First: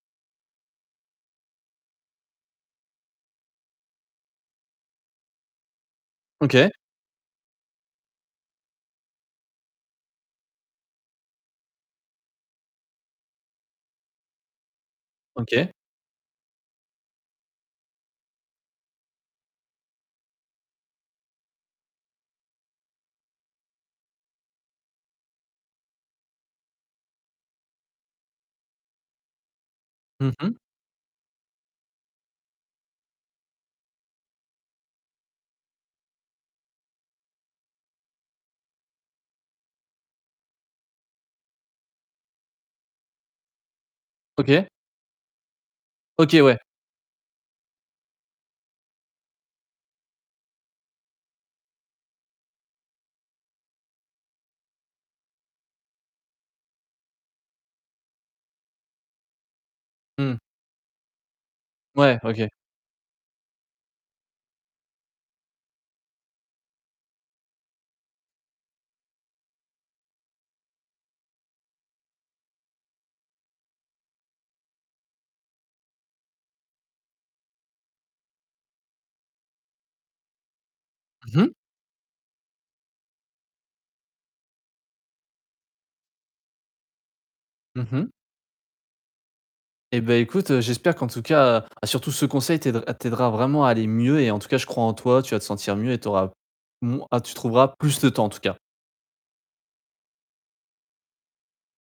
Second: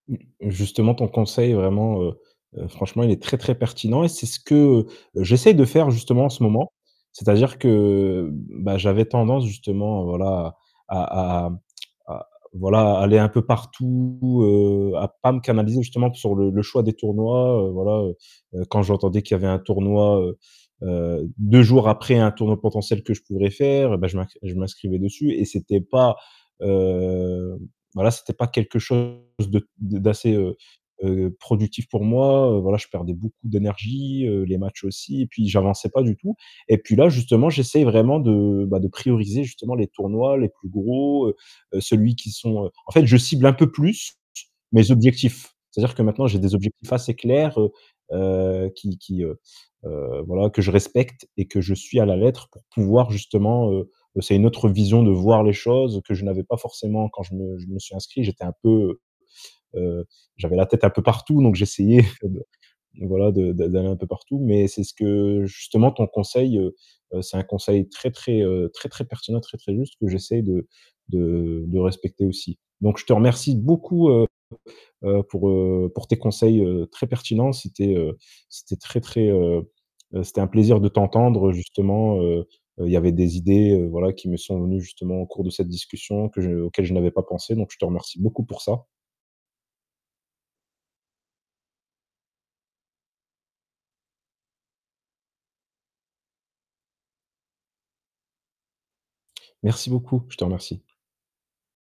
Justement, ton conseil est vraiment, heu heu, franchement, il est très, très pertinent et c'est ce que j'essaie de faire justement en ce OK. moment. C'est-à-dire que, heu, bah, j'avais tendance justement, voilà à à à voilà, à aller un peu partout, heu, à pas me OK. canaliser justement sur le le choix des tournois, heu, voilà, heu, quand j'entendais qu'il y avait un tournoi, heu heu, 2 jours après un tournoi potentiel que je pourrais faire, bah, je m je m'inscrivais dessus et c'était pas heu, voilà, c'était pas quelque chose de Mmh d'assez, mh. heu heu, productif pour moi. Heu, voilà, je perdais beaucoup d'énergie, heu, les matchs aussi et puis j'avançais pas du tout, et puis là, justement, j'essaie vraiment de, bah, de prioriser justement les tournois les plus gros, heu, celui qui sont heu, en fait, je cible un peu plus OK. mes objectifs. C'est-à-dire que maintenant j'ai OK, des ouais. objectifs assez clairs, heu heu, qui qui heu heu, voilà que je respecte et que je suis à la lettre pour pouvoir justement heu heu, c'est une autre vision de voir les choses que je n'avais pas forcément. Quand je me je me suis inscrit, j'étais un peu, heu heu, Mmh. j'avais la tête un peu partout, donc j'essayais Ouais, de, OK. voilà de de d'aller un peu partout, mais c'est ce que justement ton conseil, heu, c'est un conseil très, très, heu, très, très pertinent, très, très juste que j'essaie de de de respecter aussi, donc ou je te remercie beaucoup, heu heu, pour, heu, pour tes conseils, heu, très pertinents. C'était, heu, c'était très, très heu, c'était un plaisir de Mmh t'entendre mh. justement, heu heu, il y avait des idées, heu, voilà qui me sont venus justement au cours de cette discussion que je auxquelles je n'avais pas pensé, donc je te Mmh mh. remercie beaucoup pour ça. Et bah, écoute, j'espère qu'en tout cas heu, surtout ce conseil t t'aidera vraiment à aller mieux et en tout cas, je crois en toi, tu vas te sentir mieux et tu auras moin ah, tu trouveras plus de temps en tout cas. Merci beaucoup, je te remercie.